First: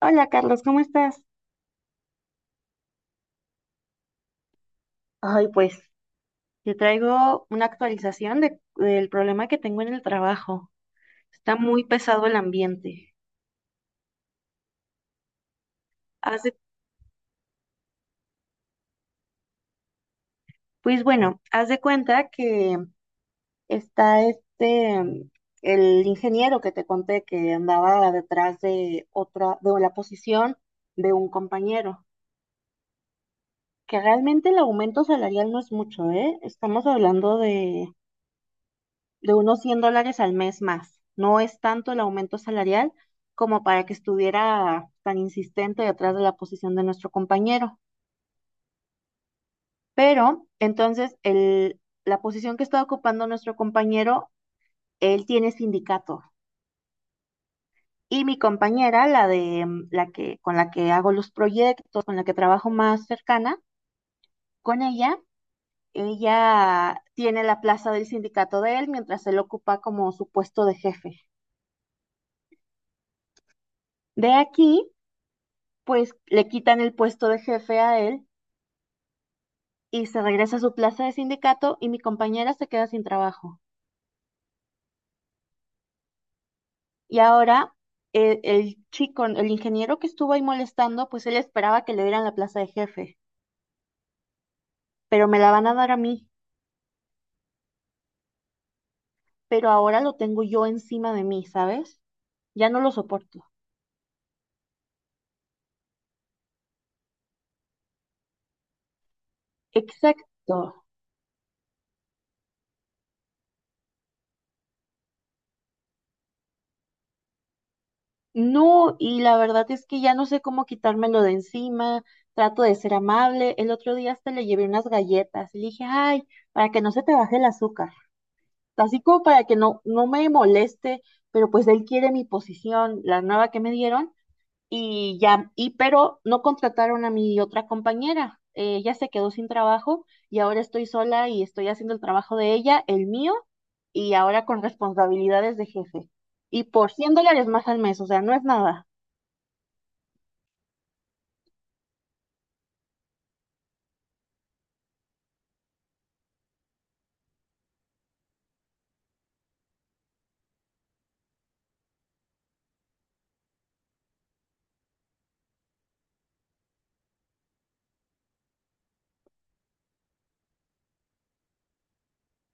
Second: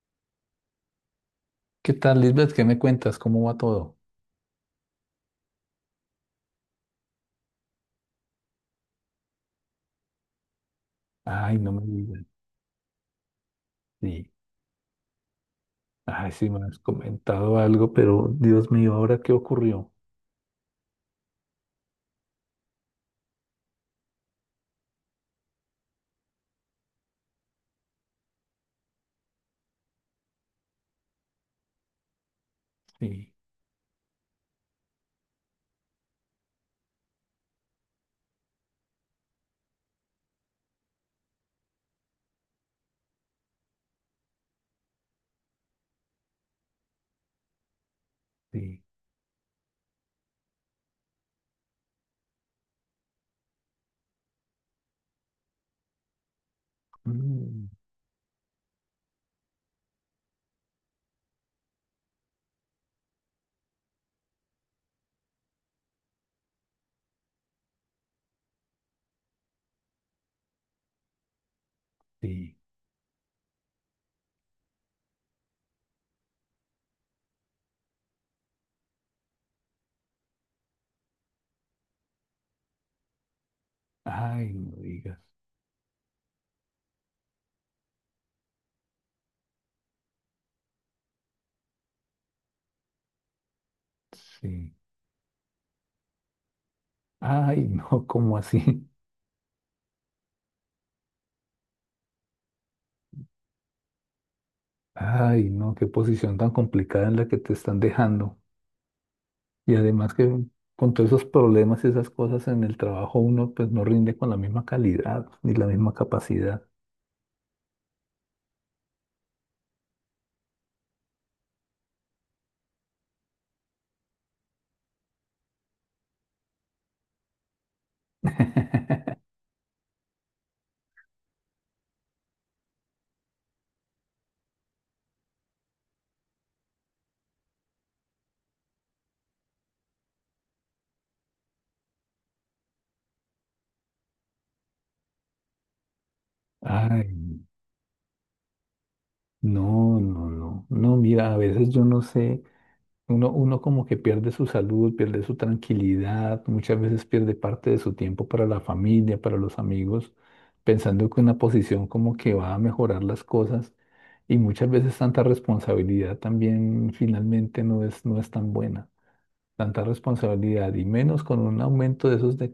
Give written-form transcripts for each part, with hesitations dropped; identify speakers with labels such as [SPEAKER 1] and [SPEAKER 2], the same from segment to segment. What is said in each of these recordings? [SPEAKER 1] Hola Carlos, ¿cómo estás?
[SPEAKER 2] ¿Qué tal, Lisbeth? ¿Qué me cuentas? ¿Cómo va todo?
[SPEAKER 1] Ay, pues te traigo una actualización del problema que tengo en el trabajo. Está
[SPEAKER 2] Ay, no
[SPEAKER 1] muy
[SPEAKER 2] me digas.
[SPEAKER 1] pesado el ambiente.
[SPEAKER 2] Sí. Ay,
[SPEAKER 1] Haz
[SPEAKER 2] sí
[SPEAKER 1] de-
[SPEAKER 2] me has comentado algo, pero Dios mío, ¿ahora qué ocurrió?
[SPEAKER 1] pues bueno, haz de cuenta que está este, mm, el ingeniero que te conté que andaba detrás de la posición de un compañero,
[SPEAKER 2] Sí,
[SPEAKER 1] que realmente el aumento salarial no es mucho, ¿eh? Estamos hablando de unos $100 al mes más. No es tanto el aumento salarial como para que estuviera tan insistente detrás de la posición de nuestro compañero.
[SPEAKER 2] sí.
[SPEAKER 1] Pero entonces la posición que está ocupando nuestro compañero, él tiene sindicato.
[SPEAKER 2] Mm,
[SPEAKER 1] Y mi compañera, la de mm, la que con la que hago los proyectos, con la que trabajo más cercana, con ella, ella tiene la plaza del sindicato de él mientras él ocupa como su puesto de jefe.
[SPEAKER 2] sí.
[SPEAKER 1] De aquí pues le quitan el puesto de jefe a él y se regresa a su plaza de sindicato y mi compañera se queda sin trabajo.
[SPEAKER 2] Ay, no digas.
[SPEAKER 1] Y ahora el chico, el ingeniero que estuvo ahí molestando, pues él esperaba que le dieran la plaza de jefe,
[SPEAKER 2] Sí.
[SPEAKER 1] pero me la van a dar a mí,
[SPEAKER 2] Ay, no, ¿cómo así?
[SPEAKER 1] pero ahora lo tengo yo encima de mí, ¿sabes? Ya no lo soporto.
[SPEAKER 2] Ay, no, qué posición tan complicada en la que te están dejando. Y además que
[SPEAKER 1] Exacto.
[SPEAKER 2] con todos esos problemas y esas cosas en el trabajo, uno pues no rinde con la misma calidad ni la misma capacidad.
[SPEAKER 1] No, y la verdad es que ya no sé cómo quitármelo de encima. Trato de ser amable. El otro día hasta le llevé unas galletas y le dije, ay, para que no se te baje el azúcar. Así como para que no me moleste, pero pues él quiere mi posición, la nueva que me dieron, y ya, y pero no contrataron a mi otra compañera. Ella se quedó sin trabajo y ahora estoy sola y estoy haciendo el trabajo de ella, el mío, y ahora con responsabilidades de jefe. Y por
[SPEAKER 2] Ay.
[SPEAKER 1] 100
[SPEAKER 2] No.
[SPEAKER 1] dólares más al mes, o sea, no es nada.
[SPEAKER 2] No, no, no. No, mira, a veces yo no sé, uno como que pierde su salud, pierde su tranquilidad, muchas veces pierde parte de su tiempo para la familia, para los amigos, pensando que una posición como que va a mejorar las cosas y muchas veces tanta responsabilidad también finalmente no es tan buena. Tanta responsabilidad y menos con un aumento de esos de,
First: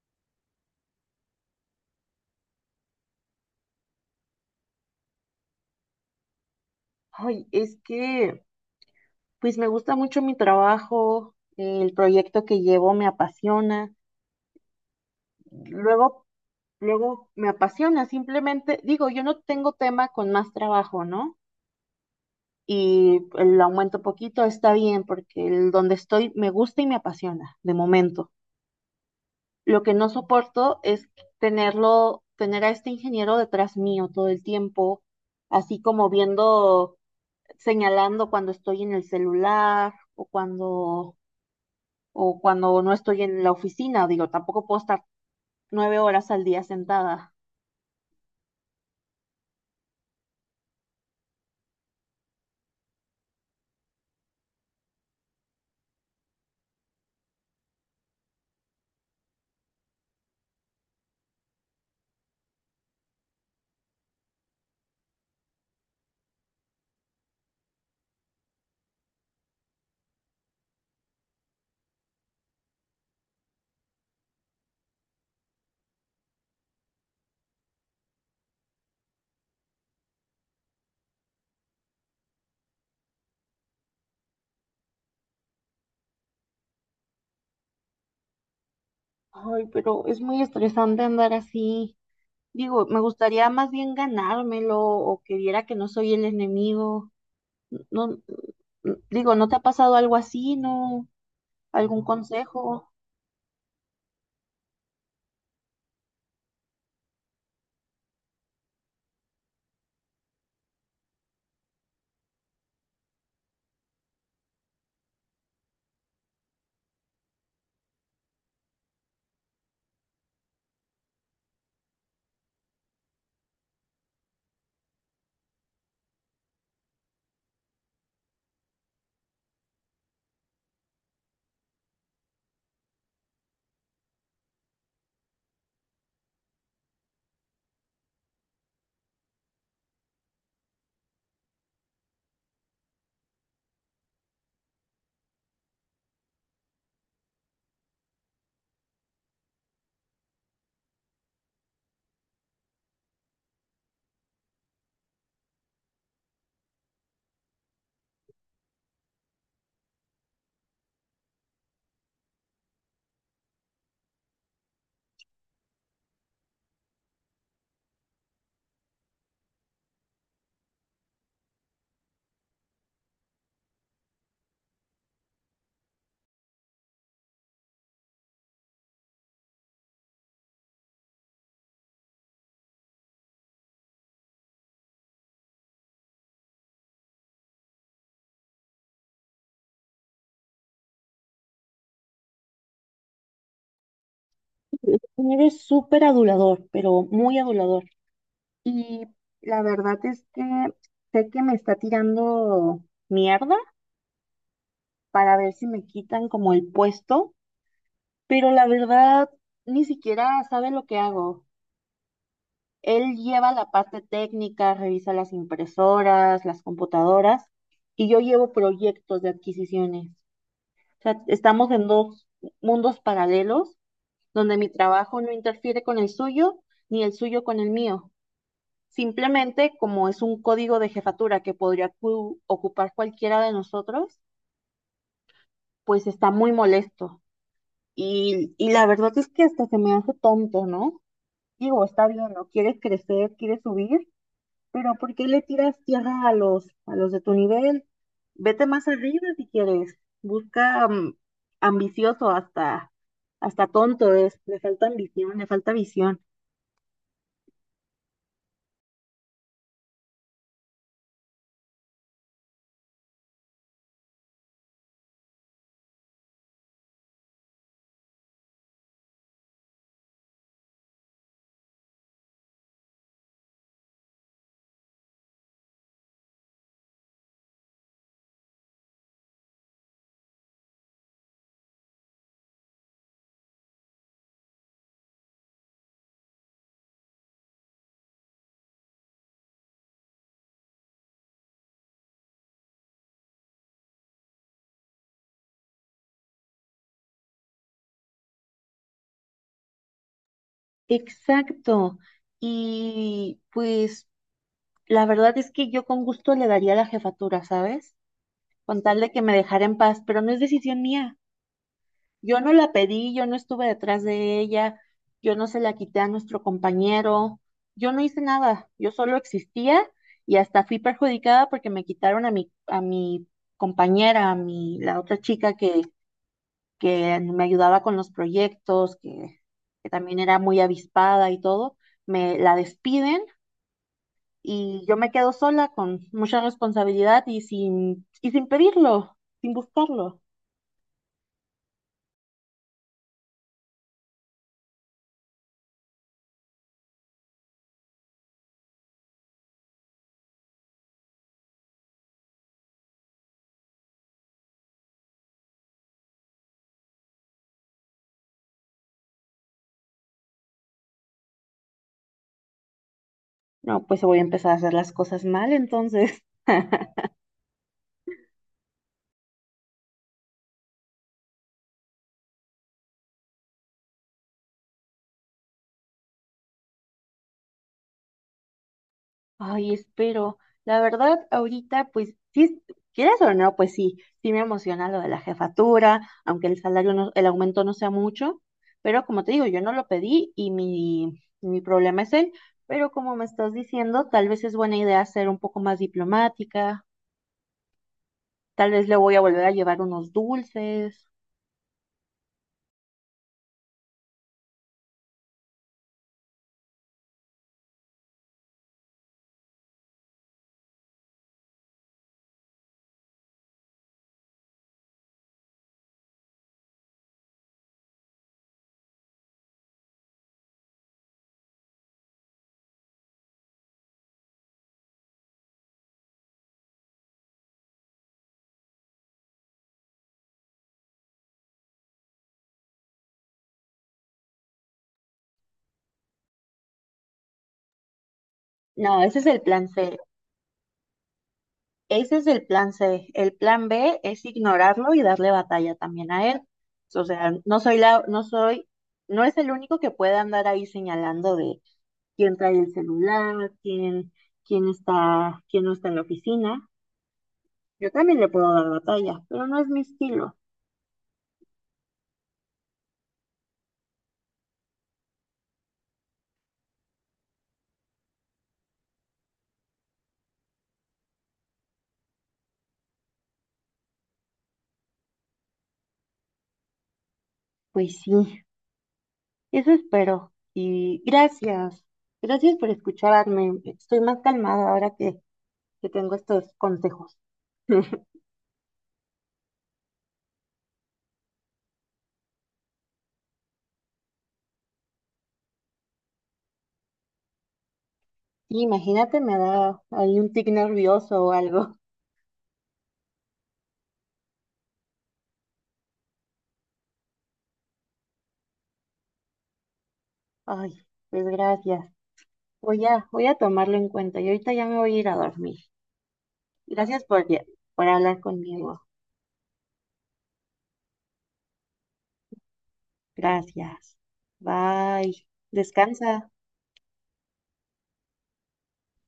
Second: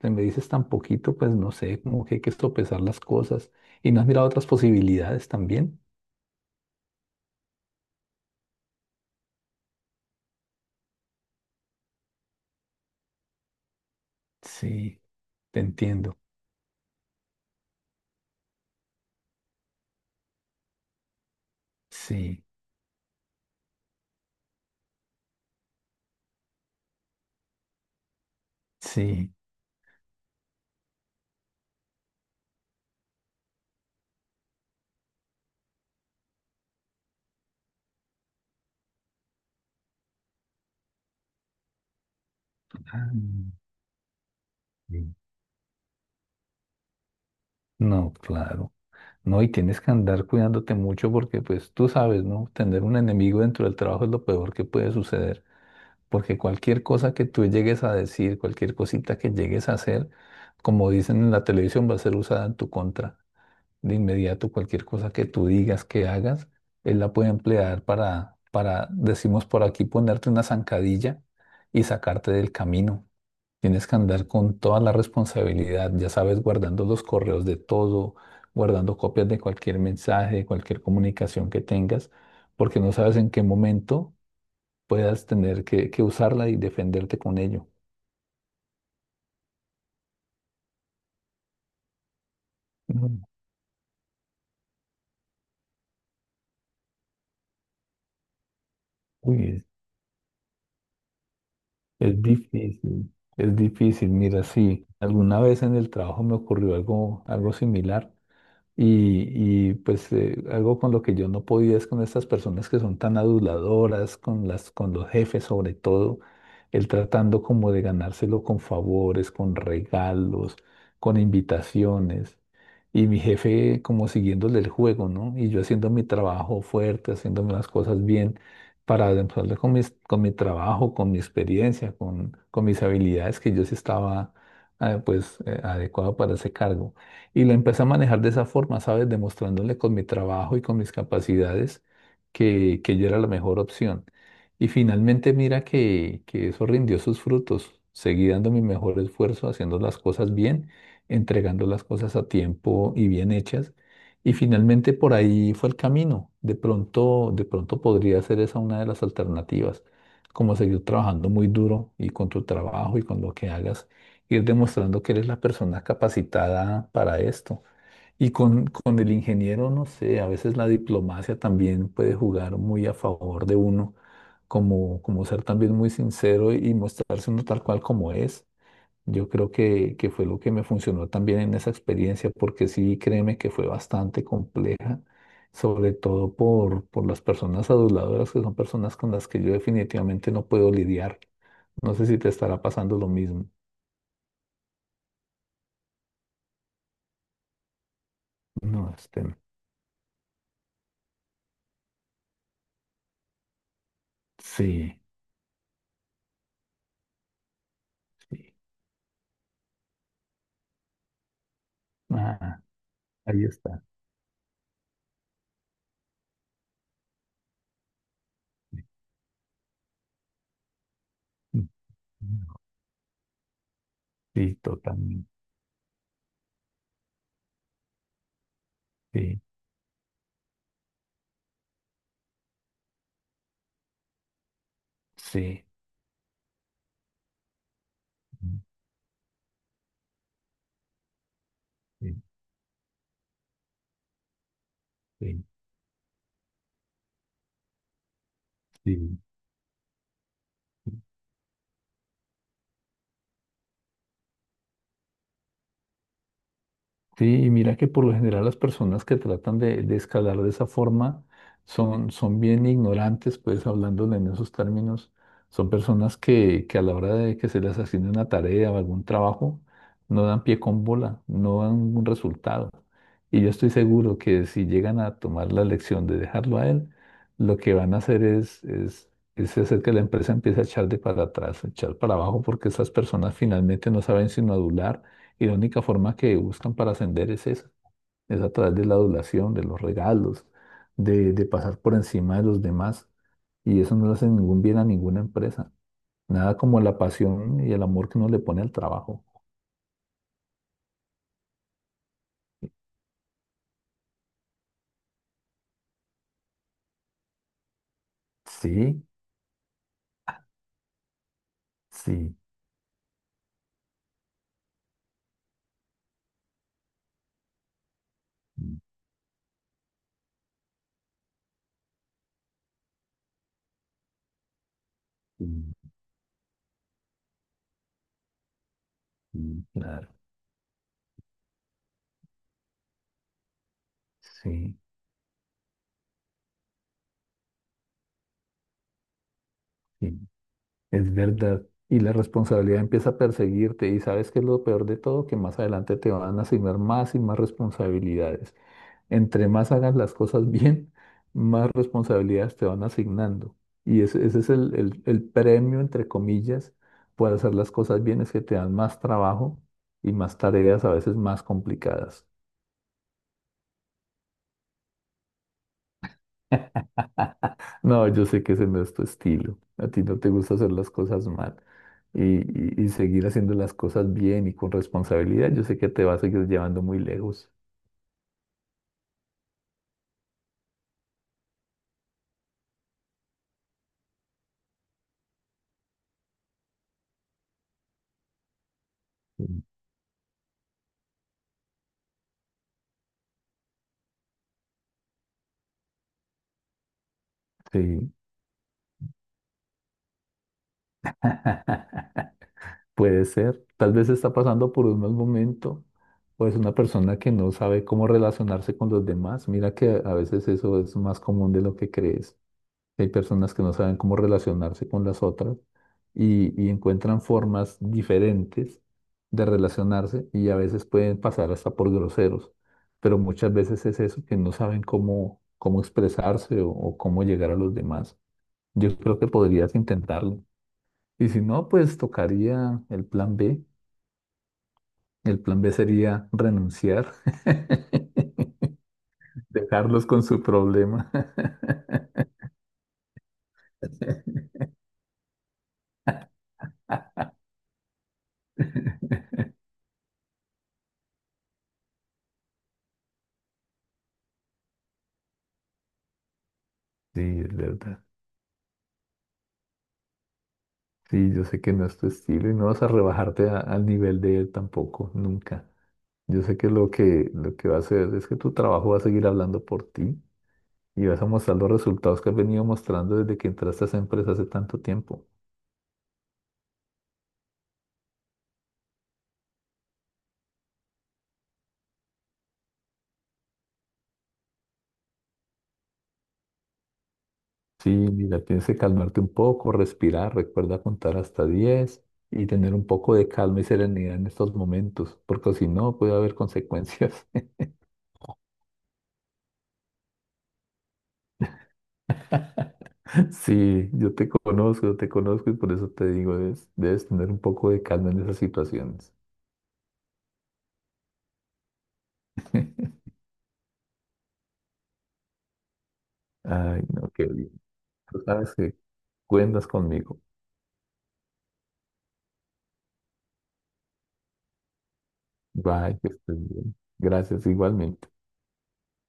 [SPEAKER 2] que me dices tan poquito, pues no sé, como que hay que sopesar las cosas y no has mirado otras posibilidades también.
[SPEAKER 1] Ay, es que, pues me gusta mucho mi trabajo, el proyecto que llevo me apasiona.
[SPEAKER 2] Sí, te entiendo.
[SPEAKER 1] Luego Luego me apasiona, simplemente digo, yo no tengo tema con más trabajo, ¿no?
[SPEAKER 2] Sí,
[SPEAKER 1] Y el aumento poquito está bien porque el donde estoy me gusta y me apasiona de momento.
[SPEAKER 2] sí.
[SPEAKER 1] Lo que no soporto es tener a este ingeniero detrás mío todo el tiempo, así como viendo, señalando cuando estoy en el celular o cuando no
[SPEAKER 2] Ah,
[SPEAKER 1] estoy en la oficina, digo, tampoco puedo estar
[SPEAKER 2] sí.
[SPEAKER 1] 9 horas al día sentada.
[SPEAKER 2] No, claro. No, y tienes que andar cuidándote mucho porque, pues, tú sabes, ¿no? Tener un enemigo dentro del trabajo es lo peor que puede suceder. Porque cualquier cosa que tú llegues a decir, cualquier cosita que llegues a hacer, como dicen en la televisión, va a ser usada en tu contra. De inmediato, cualquier cosa que tú digas, que hagas, él la puede emplear para decimos por aquí, ponerte una zancadilla y sacarte del camino. Tienes que andar con toda la responsabilidad, ya sabes, guardando los correos de todo, guardando copias de cualquier mensaje, de cualquier comunicación que tengas, porque no sabes en qué momento puedas tener que usarla y defenderte con ello.
[SPEAKER 1] Ay, pero es muy estresante andar así. Digo, me
[SPEAKER 2] Mm.
[SPEAKER 1] gustaría más bien ganármelo o que viera que no soy el enemigo. No, digo, ¿no te ha
[SPEAKER 2] Uy,
[SPEAKER 1] pasado algo así, no? ¿Algún
[SPEAKER 2] es
[SPEAKER 1] consejo?
[SPEAKER 2] difícil, es difícil. Mira, sí, alguna vez en el trabajo me ocurrió algo, algo similar. Y, pues algo con lo que yo no podía es con estas personas que son tan aduladoras, con los jefes sobre todo, el tratando como de ganárselo con favores, con regalos, con invitaciones. Y mi jefe como siguiéndole el juego, ¿no? Y yo haciendo mi trabajo fuerte, haciéndome las cosas bien para demostrarle con mi trabajo, con mi experiencia, con mis habilidades que yo sí estaba pues adecuado para ese cargo. Y la empecé a manejar de esa forma, ¿sabes? Demostrándole con mi trabajo y con mis capacidades que yo era la mejor opción. Y finalmente mira que eso rindió sus frutos. Seguí dando mi mejor esfuerzo, haciendo las cosas bien, entregando las cosas a tiempo y bien hechas. Y finalmente por ahí fue el camino. De pronto podría ser esa una de las alternativas, como seguir trabajando muy duro y con tu trabajo y con lo que hagas ir demostrando que eres la persona capacitada para esto. Y con el ingeniero, no sé, a veces la diplomacia también puede jugar muy a favor de uno, como, como ser también muy sincero y mostrarse uno tal cual como es. Yo creo que fue lo que me funcionó también en esa experiencia, porque sí, créeme que fue bastante compleja, sobre todo por las personas aduladoras, que son personas con las que yo definitivamente no puedo lidiar. No sé si te estará pasando lo mismo.
[SPEAKER 1] Eres súper adulador, pero muy adulador.
[SPEAKER 2] No,
[SPEAKER 1] Y
[SPEAKER 2] este.
[SPEAKER 1] la verdad es que sé que me está tirando mierda
[SPEAKER 2] Sí,
[SPEAKER 1] para ver si me quitan como el puesto, pero
[SPEAKER 2] sí.
[SPEAKER 1] la verdad ni siquiera sabe lo que hago.
[SPEAKER 2] Ah,
[SPEAKER 1] Él
[SPEAKER 2] ahí
[SPEAKER 1] lleva la
[SPEAKER 2] está.
[SPEAKER 1] parte técnica, revisa las impresoras, las computadoras, y yo llevo proyectos de adquisiciones. O sea,
[SPEAKER 2] Ujú.
[SPEAKER 1] estamos en dos mundos paralelos donde
[SPEAKER 2] Sí,
[SPEAKER 1] mi trabajo
[SPEAKER 2] totalmente.
[SPEAKER 1] no interfiere con el suyo, ni el suyo con el mío.
[SPEAKER 2] Sí,
[SPEAKER 1] Simplemente, como es un código de jefatura que podría cu- ocupar cualquiera de nosotros,
[SPEAKER 2] sí,
[SPEAKER 1] pues está muy molesto. Y la verdad es que hasta se me hace tonto, ¿no? Digo, está
[SPEAKER 2] sí,
[SPEAKER 1] bien, ¿no? Quieres crecer, quieres subir, pero ¿por qué le
[SPEAKER 2] sí,
[SPEAKER 1] tiras tierra a los de tu nivel? Vete más
[SPEAKER 2] sí.
[SPEAKER 1] arriba si quieres. Busca mm, Ambicioso hasta tonto es. Le falta ambición, le falta visión.
[SPEAKER 2] Sí, y mira que por lo general las personas que tratan de escalar de esa forma son, son bien ignorantes, pues hablándole en esos términos, son personas que a la hora de que se les asigne una tarea o algún trabajo, no dan pie con bola, no dan un resultado. Y yo estoy seguro que si llegan a tomar la lección de dejarlo a él, lo que van a hacer es hacer que la empresa empiece a echar de para atrás, a echar para abajo, porque esas personas finalmente no saben sino adular y la única forma que buscan para ascender es esa, es a través de la adulación, de los regalos, de pasar por encima de los demás. Y eso no le hace ningún bien a ninguna empresa. Nada como la pasión y el amor que uno le pone al trabajo.
[SPEAKER 1] Exacto. Y pues la verdad es que yo con gusto le daría la jefatura, ¿sabes? Con tal
[SPEAKER 2] Sí,
[SPEAKER 1] de que me dejara en paz, pero no es decisión mía.
[SPEAKER 2] sí.
[SPEAKER 1] Yo no la pedí, yo no estuve detrás de ella, yo no se la quité a nuestro compañero, yo no hice nada, yo solo existía y hasta fui perjudicada porque me quitaron a mi compañera, la otra chica
[SPEAKER 2] Mm,
[SPEAKER 1] que me ayudaba con los proyectos,
[SPEAKER 2] mm.
[SPEAKER 1] que
[SPEAKER 2] Claro,
[SPEAKER 1] también era muy avispada y todo, me la despiden
[SPEAKER 2] sí,
[SPEAKER 1] y yo me quedo sola con mucha responsabilidad y sin pedirlo, sin
[SPEAKER 2] sí,
[SPEAKER 1] buscarlo.
[SPEAKER 2] es verdad. Y la responsabilidad empieza a perseguirte y sabes que es lo peor de todo, que más adelante te van a asignar más y más responsabilidades. Entre más hagas las cosas bien, más responsabilidades te van asignando. Y ese es el premio, entre comillas, por hacer las cosas bien, es que te dan más trabajo y más tareas a veces más complicadas.
[SPEAKER 1] No, pues voy a empezar a hacer las cosas mal entonces.
[SPEAKER 2] No, yo sé que ese no es tu estilo. A ti no te gusta hacer las cosas mal y, y seguir haciendo las cosas bien y con responsabilidad. Yo sé que te va a seguir llevando muy lejos.
[SPEAKER 1] Ay, espero. La verdad, ahorita, pues, sí, quieras o no, pues sí, sí me emociona lo de la jefatura, aunque el salario no, el aumento no sea mucho, pero como te
[SPEAKER 2] Sí.
[SPEAKER 1] digo, yo no lo pedí y mi problema es él, pero como me estás diciendo, tal vez es buena idea ser un poco más diplomática,
[SPEAKER 2] Sí.
[SPEAKER 1] tal vez le voy a volver a llevar unos dulces.
[SPEAKER 2] Puede ser, tal vez está pasando por un mal momento o es una persona que no sabe cómo relacionarse con los demás. Mira que a veces eso es más común de lo que crees. Hay personas que no saben cómo relacionarse con las otras y encuentran formas diferentes de relacionarse y a veces pueden pasar hasta por groseros, pero muchas veces es eso, que no saben cómo, cómo expresarse o cómo llegar a los demás. Yo creo que podrías intentarlo. Y si no, pues tocaría el plan B. El plan B sería renunciar,
[SPEAKER 1] No, ese es el plan C.
[SPEAKER 2] dejarlos con su problema.
[SPEAKER 1] Ese es el plan C. El plan B es ignorarlo y darle batalla también a él. O sea, no soy no es el único que puede andar ahí señalando de quién trae el celular, quién está, quién no está en la oficina.
[SPEAKER 2] Sí, es
[SPEAKER 1] Yo
[SPEAKER 2] verdad.
[SPEAKER 1] también le puedo dar batalla, pero no es mi estilo.
[SPEAKER 2] Sí, yo sé que no es tu estilo y no vas a rebajarte al nivel de él tampoco, nunca. Yo sé que lo que, lo que va a hacer es que tu trabajo va a seguir hablando por ti y vas a mostrar los resultados que has venido mostrando desde que entraste a esa empresa hace tanto tiempo.
[SPEAKER 1] Pues sí, eso espero. Y gracias, gracias por escucharme. Estoy más calmada ahora que tengo estos consejos.
[SPEAKER 2] Sí, mira, tienes que calmarte un poco, respirar, recuerda contar hasta 10 y tener un poco de calma y serenidad en estos momentos, porque si no puede haber consecuencias.
[SPEAKER 1] Imagínate, me da ahí un tic nervioso o algo.
[SPEAKER 2] Sí, yo te conozco y por eso te digo, debes tener un poco de calma en esas situaciones.
[SPEAKER 1] Ay, pues gracias. Voy a tomarlo en cuenta y ahorita ya me voy a ir a dormir.
[SPEAKER 2] Ay,
[SPEAKER 1] Gracias
[SPEAKER 2] no, qué
[SPEAKER 1] por,
[SPEAKER 2] bien.
[SPEAKER 1] por hablar
[SPEAKER 2] Tú sabes que
[SPEAKER 1] conmigo.
[SPEAKER 2] cuentas conmigo.
[SPEAKER 1] Gracias. Bye.
[SPEAKER 2] Bye, que
[SPEAKER 1] Descansa.
[SPEAKER 2] estés bien. Gracias, igualmente.